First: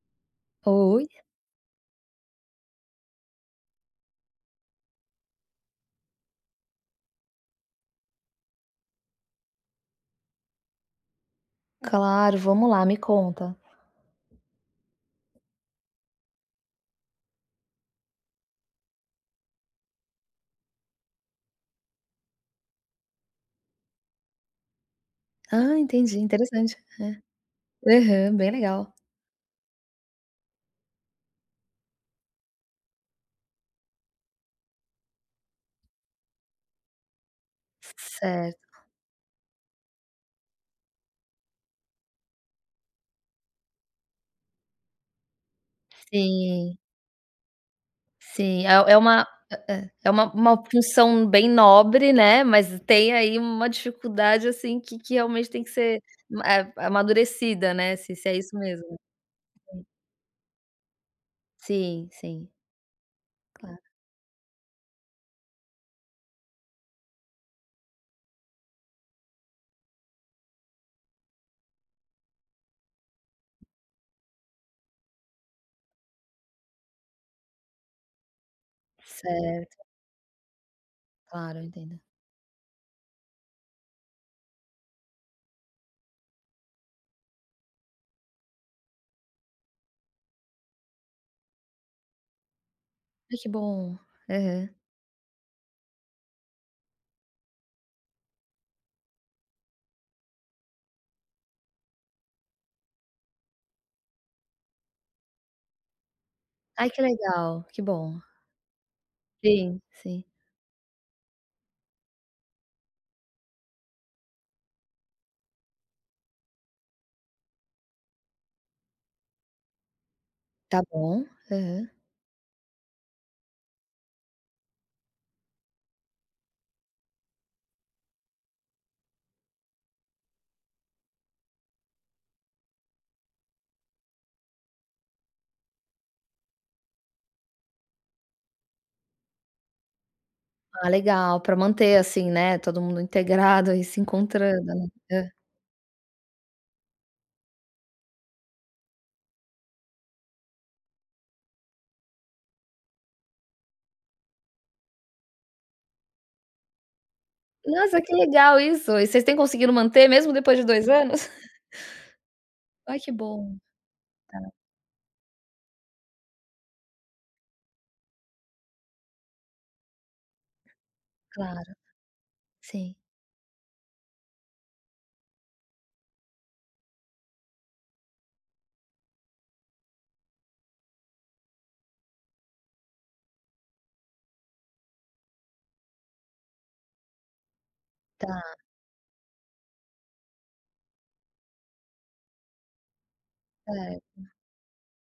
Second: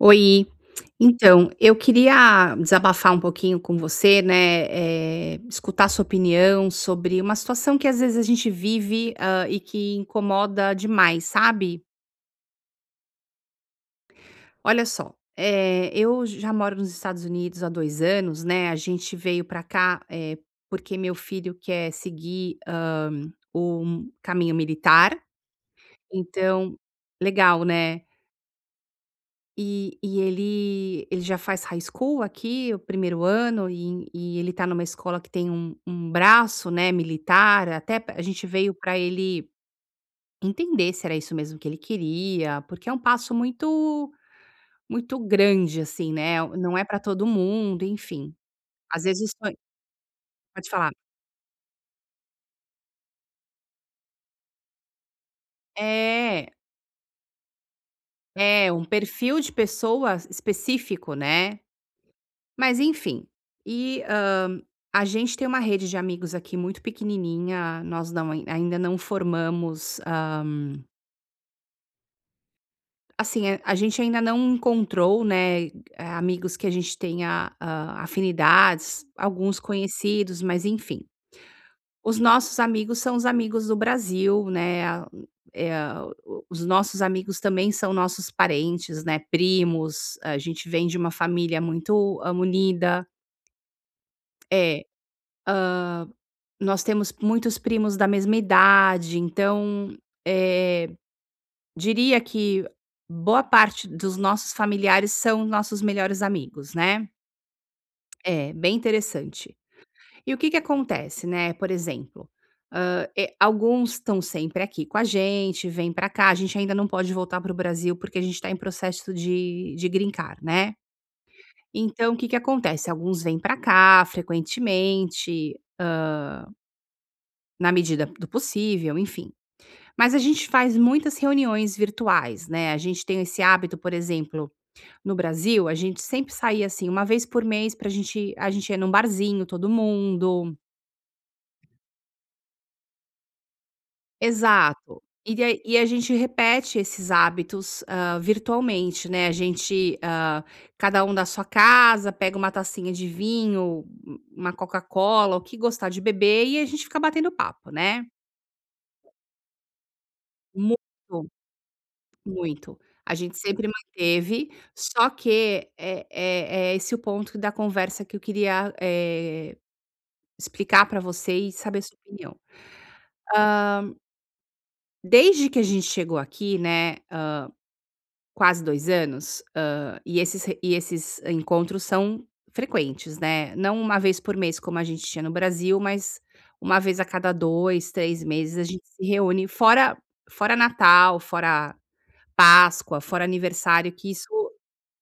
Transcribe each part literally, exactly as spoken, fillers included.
Oi. Oi. Então, eu queria desabafar um pouquinho com você, né, eh, escutar a sua opinião sobre uma situação que às vezes a gente vive, hã, e que incomoda demais, sabe? Claro. Vamos lá, me conta. Olha só, eh, eu j já moro nos Estados Unidos há dois anos, né, a gente veio para cá, eh, porque meu filho quer seguir, hã, um caminho militar, Ah, entendi, interessante, então Legal, é. né? Aham, bem legal. E e ele ele já faz High School aqui, o primeiro ano, e e ele tá em uma escola que tem um um braço, né, militar, C c até pr A gente certo. veio para ele entender se era isso mesmo que ele queria, porque é um passo muito muito grande, assim, né? Sim. Não é para todo mundo, enfim. Sim. É é Às uma vezes põe Eh eh É uma uma Pode falar. função bem nobre, né? Mas tem aí uma dificuldade, assim, que que realmente tem que ser, hum É. eh, amadurecida, né, se se é isso É, um mesmo. perfil de [unintelligible] pessoas específico, né? Sim. Sim. Mas, enfim, Claro. e, hã, a gente tem uma rede de amigos aqui muito pequenininha, nós não ainda não formamos, hã Assim, a gente ainda não encontrou, né, amigos que a gente tenha, a afinidades. Alguns Certo. conhecidos, mas enfim. Claro, eu entendo. Os nossos amigos são os amigos do Brasil, né, ah eh ah, o os nossos amigos também são nossos parentes, né, primos, a gente vem de uma família muito, hã, unida. Aí, que bom! Aham. É. Hã, nós temos muitos primos da mesma idade, então, eh, diria que boa parte dos nossos familiares são nossos melhores amigos, Ai, que né. legal! Que bom. É, bem interessante. Sim, sim. E o que que acontece? Né, por exemplo, hã, eh, alguns estão sempre aqui com a gente, vem pra cá a gente ainda não pode voltar pro Brasil, porque a gente tá em processo de de Green Card, né. Tá bom. Aham. Então, o que que acontece? Alguns vêm pra cá frequentemente, hã na medida do possível, enfim. Mas a gente faz muitas reuniões virtuais, né, a gente tem esse hábito, por exemplo, no Brasil a gente sempre saía, assim, uma vez por mês pra a gente a gente ir num barzinho, todo mundo. Ah, legal, pra manter assim, né. Todo mundo integrado aí, se encontrando ela Exato. hã. E ai e a gente repete esses hábitos, hã, virtualmente, né, a gente, ah, cada um da sua casa pega uma tacinha de vinho, u uma Coca-Cola, o que gostar de beber, e a gente fica batendo papo, Nossa né. que legal isso! E vocês têm conseguido manter mesmo depois de Muito. dois anos? Muito Aí, que a gente bom. sempre Tá. manteve. Só que é é é esse o ponto da conversa que eu queria, eh, explicar pra você e Claro. saber sua opinião. Sim. hã desde que a gente chegou aqui, né, hã, quase dois anos, hã, e esses e esses encontros são frequentes, né. Não uma vez por mês como a gente tinha no Brasil, mas uma vez a cada dois, três Tá. meses a gente se reúne. Fora fora Natal, fora Páscoa, fora aniversário, que isso Certo.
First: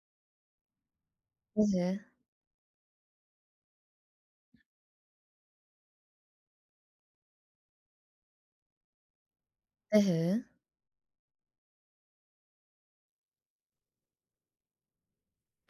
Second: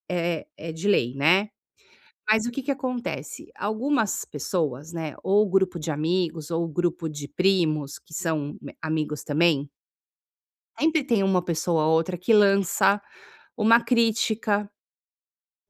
é é de lei, né. Aham. Mas o que que acontece? Algumas pessoas, né, ou o grupo de amigos, ou o grupo de primos que são amigos também Aham. sempre tem uma pessoa ou outra que lança uma crítica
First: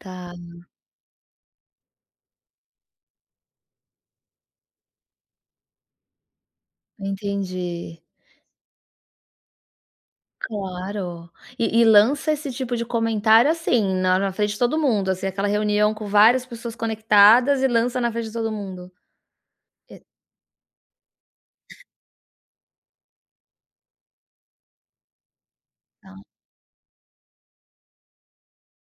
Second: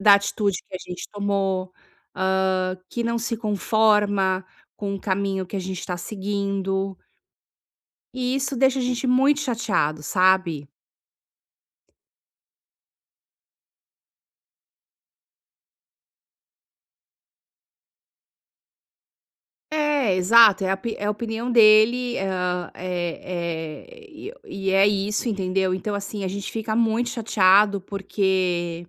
da atitude que a gente tomou, hã, que não se conforma com o caminho que a gente tá seguindo. Entendi. E isso deixa a gente muito chateado, sabe? Claro. E e lança esse tipo de comentário, assim, na na frente de todo mundo, assim, aquela reunião com várias pessoas conectadas e lança na frente de todo mundo? E É, exato, é a pi é a opinião dele, ah, eh eh, e eh, o e é isso, entendeu? Então, Tá. assim, a gente fica muito chateado porque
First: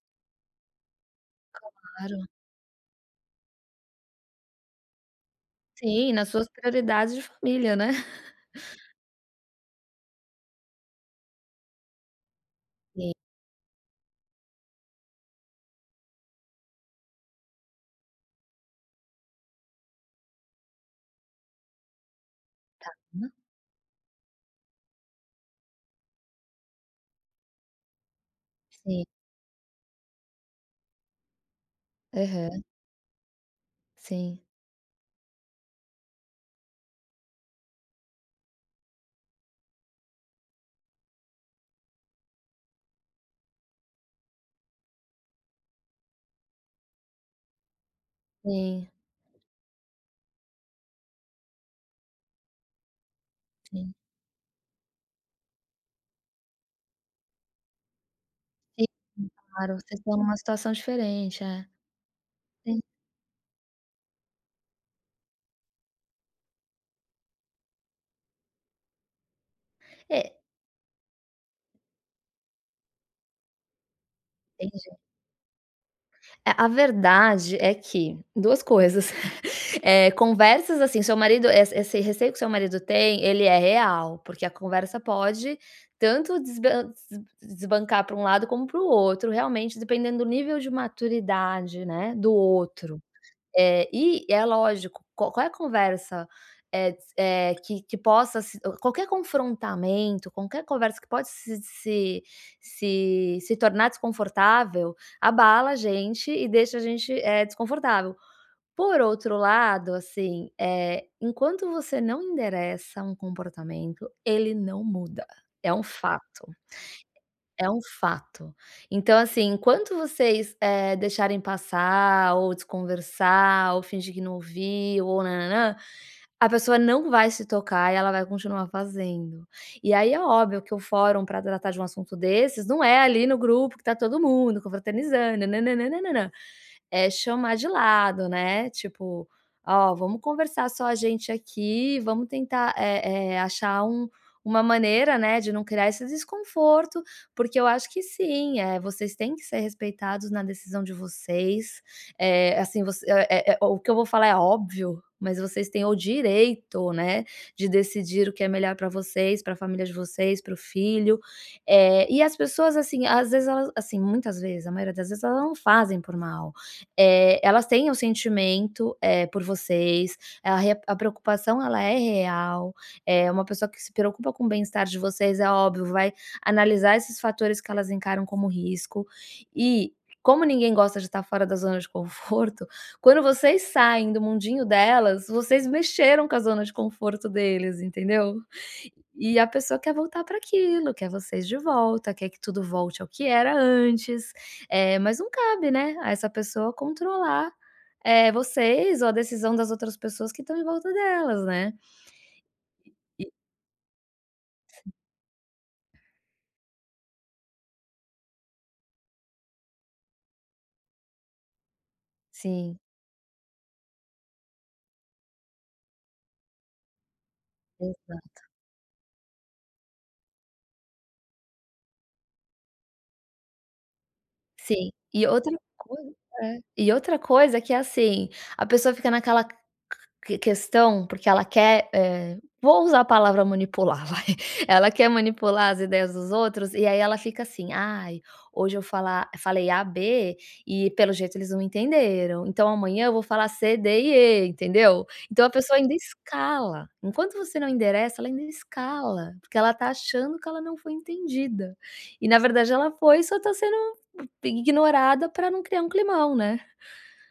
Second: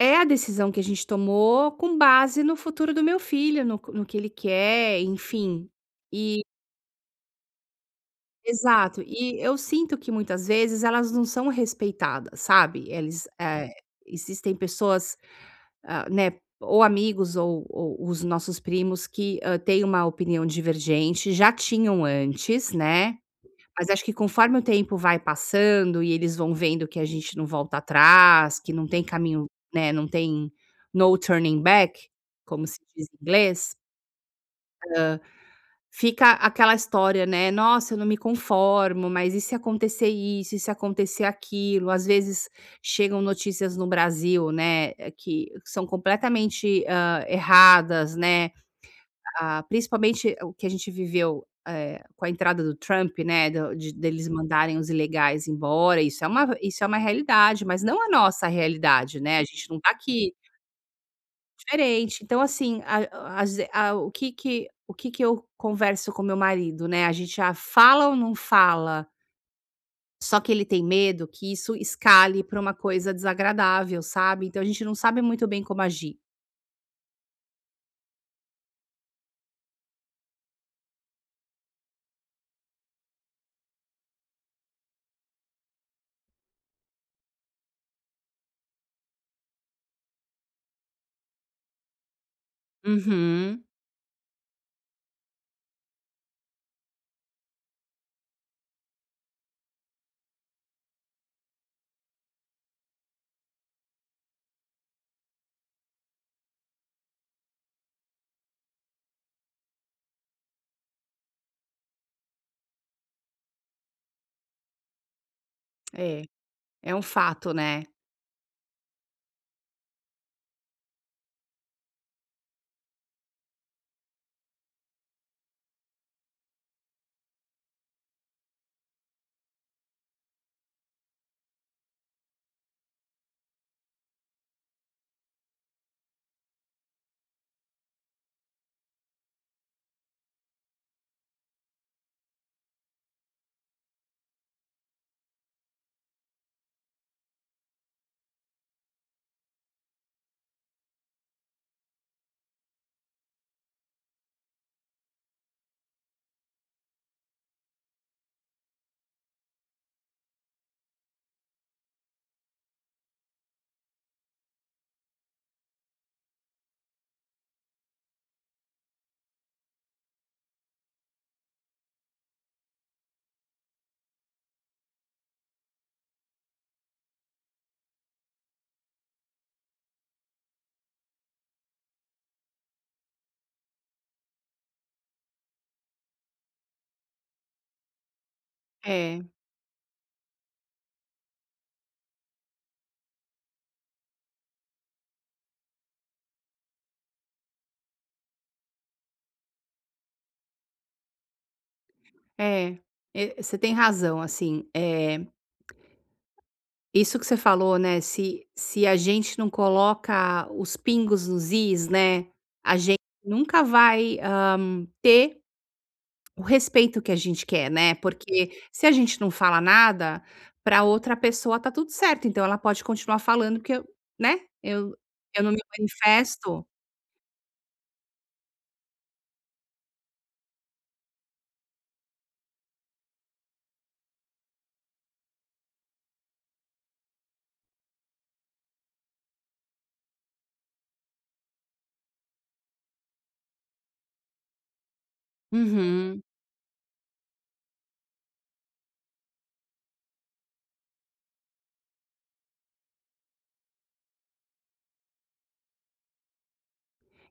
é a decisão que a gente tomou com Claro. base no futuro do meu filho, no co no que ele quer, enfim. Sim, nas E suas prioridades de família, né? Exato. E eu sinto que muitas vezes elas não são respeitadas, sabe? Sim. Eles, eh, existem pessoas, hã, né, ou amigos ou ou os nossos primos que hã, têm uma opinião divergente, já tinham antes, Tá, né. né. Mas acho que conforme o tempo vai passando e eles vão vendo que a gente não volta atrás, que não tem Sim. caminho, né, não tem no turning back, Aham. como se diz em inglês. Sim. Hã, fica aquela história, né: "Nossa, eu não me conformo, mas e se acontecer isso? E se acontecer aquilo?". Ás vezes, chegam notícias no Brasil, né, que são completamente, hã, erradas, né, Venha. ah, principalmente o que a gente viveu, eh, com a entrada do Trump, né, do de Sim. deles mandarem os ilegais embora, isso é uma isso é uma realidade, mas não a nossa Sim, realidade, né, a gente claro. não tá Vocês estão aqui numa situação diferente, é. Diferente. Então Sim. assim, ai o ase a o que que o que que eu converso com meu marido, né, a gente já fala ou não fala? É Só que ele tem medo que isso escale pra uma coisa desagradável, sabe? Então, a gente não Entendi. sabe muito bem como agir. É a verdade é que duas coisas, eh, conversas, assim, seu marido, eh, esse receio que seu marido tem, ele é real, porque a conversa pode tanto desban des desbancar pra um lado como para o outro realmente, dependendo do nível de maturidade né, do outro. Uhum. Eh, e é lógico, qua qual é a conversa, eh, de se, eh, que que possa se o qualquer confrontamento, qualquer conversa que pode se se se se tornar desconfortável, abala a gente e deixa a gente, eh, desconfortável. Por outro lado, assim, eh, enquanto você não endereça um comportamento, ele não muda, é um É. fato. É um fato, É um né? fato. Então, assim, enquanto vocês, eh, deixarem passar, ou desconversar, ou fingir que não ouviu, ou nã, nã, nã, a pessoa não vai se tocar e ela vai continuar fazendo. E aí, é óbvio que o fórum pra tratar de um assunto desses, não é ali no grupo que tá todo mundo confraternizando, nã, nã, nã, nã, nã. É chamar de lado, né, tipo: "Ó vamos conversar, só a gente aqui, vamos tentar, eh eh, achar um uma maneira, né, de não criar esse desconforto. Porque eu acho que sim, eh, vocês têm que ser respeitados na decisão de vocês, eh, assim, você, eh, eh, o que eu vou falar é óbvio, mas vocês têm o direito, né, de decidir o que é melhor pra vocês, para família de vocês, para o filho. Eh, e as pessoas, assim, às vezes, elas assim muitas vezes, a maioria das vezes, elas não fazem por mal, eh, elas têm o sentimento, eh, por vocês, a re a preocupação ela é real, eh, uma pessoa que se preocupa com o bem-estar de vocês, é óbvio vai analisar esses fatores que elas encaram como risco, e como ninguém gosta de tá fora da zona de conforto, quando vocês saem do mundinho delas, vocês mexeram com a zona de conforto deles, entendeu? É. E a pessoa quer voltar pra aquilo, quer vocês de volta, quer que tudo volte ao que era antes, eh, mas não cabe, né, a essa pessoa controlar, eh, vocês ou a decisão das outras pessoas que estão em volta delas, né? É, E e você tem razão, assim, Sim. eh, isso que você falou, né, se se a gente não coloca os pingos nos is, né, a Sim. gente nunca vai, hã, ter o respeito que a gente quer, né. Exato. Porque se a gente não fala nada, pra outra pessoa tá tudo certo, então, ela pode continuar falando que eu né, Sim, eu e eu não outra me coisa É. manifesto. E outra coisa que é assim, a pessoa fica naquela que que questão porque ela quer, eh, vou usar a palavra manipular vai, ela quer manipular as ideias dos outros, e aí ela fica assim "Ai, hoje eu fala falei A B, e pelo jeito eles não entenderam, então amanhã eu vou falar C D e E". Entendeu? Então, a pessoa ainda Uhum. escala, enquanto você não endereça, ela ainda escala, porque ela tá achando que ela não foi entendida. E na verdade ela foi, só tá sendo, eh, ignorada pra não criar um climão, né?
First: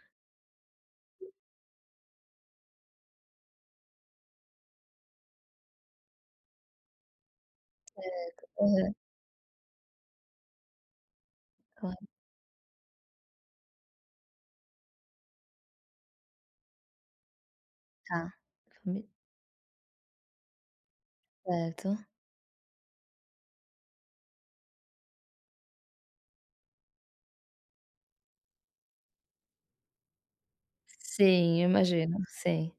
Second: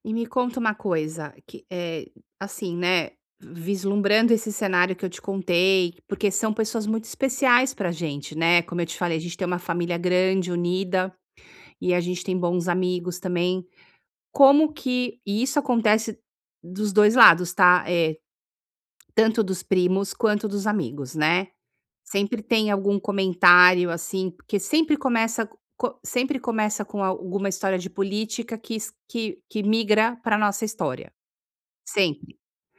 E me conta uma Tá. coisa que, eh, assim, né, vislumbrando esse cenário que eu te contei, porque são pessoas muito especiais pra Certo, gente, né, como eu aham. te falei, a gente tem uma família grande, unida e a Claro. gente tem bons amigos também. Como que e isso acontece dos dois lados, tá, eh, Tá, fami tanto dos primos quanto dos amigos, né. Certo. Sempre tem algum comentário, assim, porque sempre começa co co sempre começa com alguma história de política que se que que migra pra nossa história, Sim, eu imagino. sempre. Sei.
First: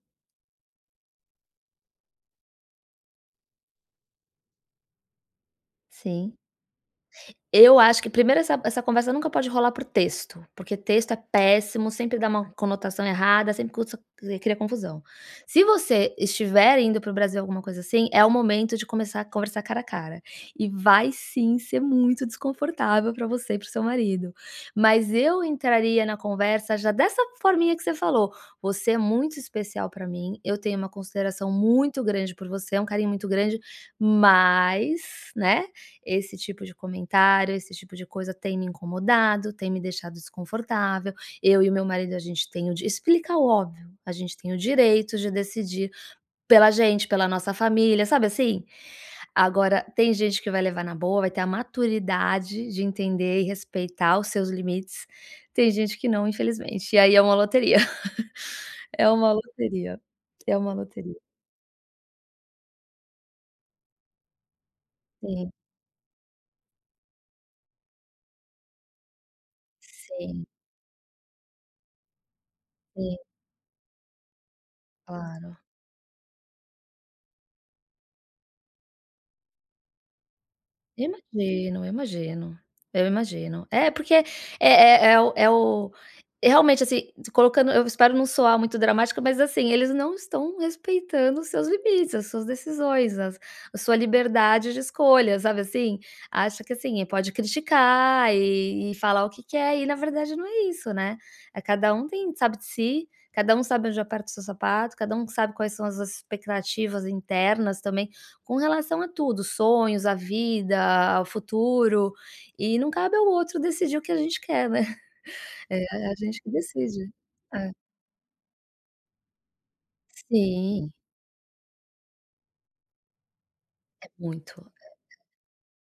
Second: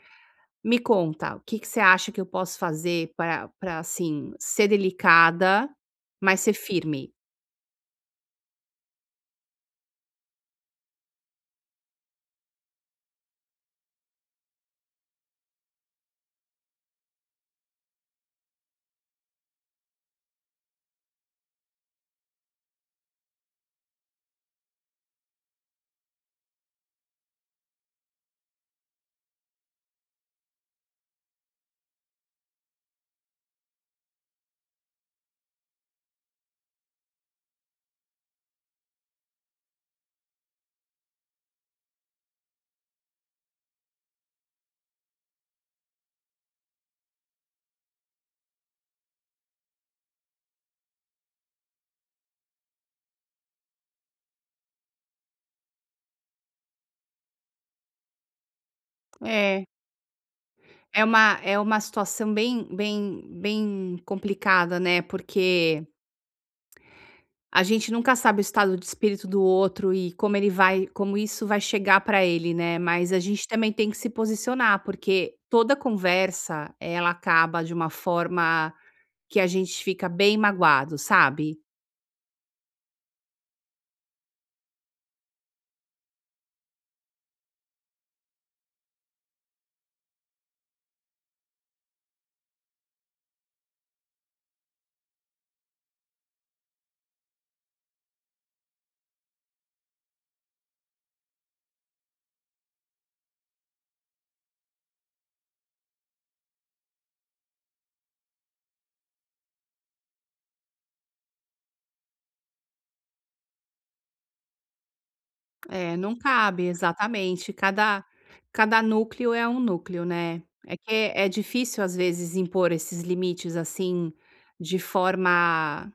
Me conta o que que você acha que eu posso fazer pra pra assim, ser delicada, Sim. mas ser firme? Eu acho que primeiro essa essa conversa nunca pode rolar por texto, porque texto é péssimo, sempre dá uma conotação errada, sempre cos cri cria confusão. Se você estiver indo para o Brasil, alguma coisa, assim, é o momento de começar a conversar cara a cara. E vai sim ser muito desconfortável pra você e para o seu marido. Mas eu entraria na conversa já dessa forminha que você falou: "Você é muito especial pra mim, eu tenho uma consideração muito grande por você, é um carinho muito grande, mas, né, esse tipo de comentário, esse tipo de coisa tem me incomodado, tem me deixado desconfortável, eu e o meu marido, a gente tem o di". Explica o óbvio: "A gente tem o direito de decidir pela gente, pela nossa família". Sabe, assim? Agora tem gente que vai levar na boa, vai ter a maturidade de entender e respeitar os seus limites. Tem gente que não, infelizmente, e aí é uma loteria. É uma É. loteria, é uma É loteria. uma é uma situação bem bem bem complicada, né, Sim. porque a gente nunca sabe o estado de espírito do outro e como Sim. ele vai como isso vai chegar pra ele, né. Mas Sim. a gente também tem que se posicionar, porque Claro. toda conversa, ela acaba de uma forma que a gente fica bem magoado, sabe? Imagino. Eu imagino eu imagino. É porque é é é o é o realmente, assim, se colocando eu espero não soar muito dramático, mas assim, eles não estão respeitando os seus limites, as suas decisões, as a sua liberdade de escolha, sabe assim? Acha que assim, pode criticar e e falar o que quer e na verdade não é isso, né? Eh, cada um tem sabe de si, cada sabe onde aperta o seu sapato, cada que sabe quais são as expectativas internas também, com relação a tudo, sonhos, a vida, ao futuro, e não cabe ao outro decidir o que a gente quer, né? É É a não a gente que cabe, decide. exatamente, É. cada cada núcleo é um núcleo, né. É que Sim. é difícil, às vezes, impor esses limites, É assim, muito, de muito forma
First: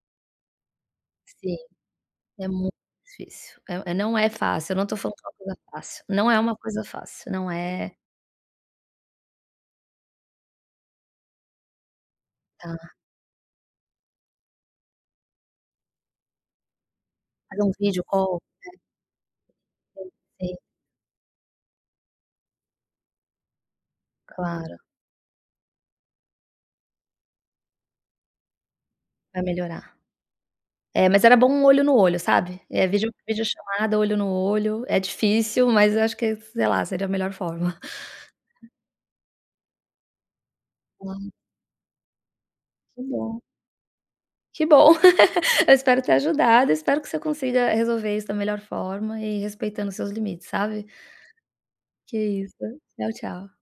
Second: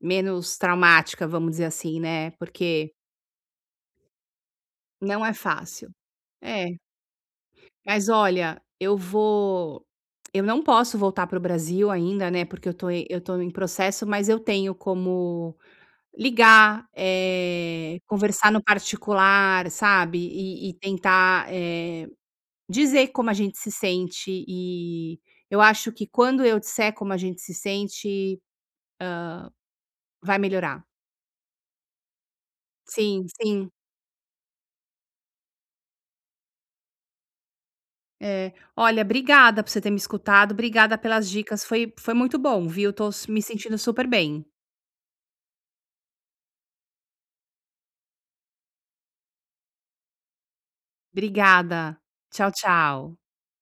menos traumática, vamos Sim, dizer assim, né, é muito porque difícil. Eh, eh, não é fácil, eu não tô falando que Não é é uma coisa fácil. fácil, não é uma É. coisa fácil, não é Mas olha, eu vou eu não posso voltar para o Brasil ainda, né, porque eu tô Tá. eu tô em processo, mas eu tenho como ligar, Fazer um eh, video call, conversar no né? particular, sabe, Sim. e e tentar, eh, dizer como a gente se sente Claro. e eu acho que quando eu disser como a gente se sente, Vai melhorar. hã, vai melhorar. É, mas era bom olho no olho, sabe? É, vídeo Sim, vídeo sim. chamada, olho no olho é difícil, mas acho que é sei lá, seria a melhor forma. É. Olha, obrigada por você ter me escutado, obrigada pelas Quan dicas foi foi muito bom, viu? Que Tô s bom. me sentindo super bem. Que bom. Eu espero ter ajudado, espero que você consiga resolver isso da melhor forma e respeitando os seus limites, sabe? Obrigada, Que tchau isso. Tchau, tchau. tchau.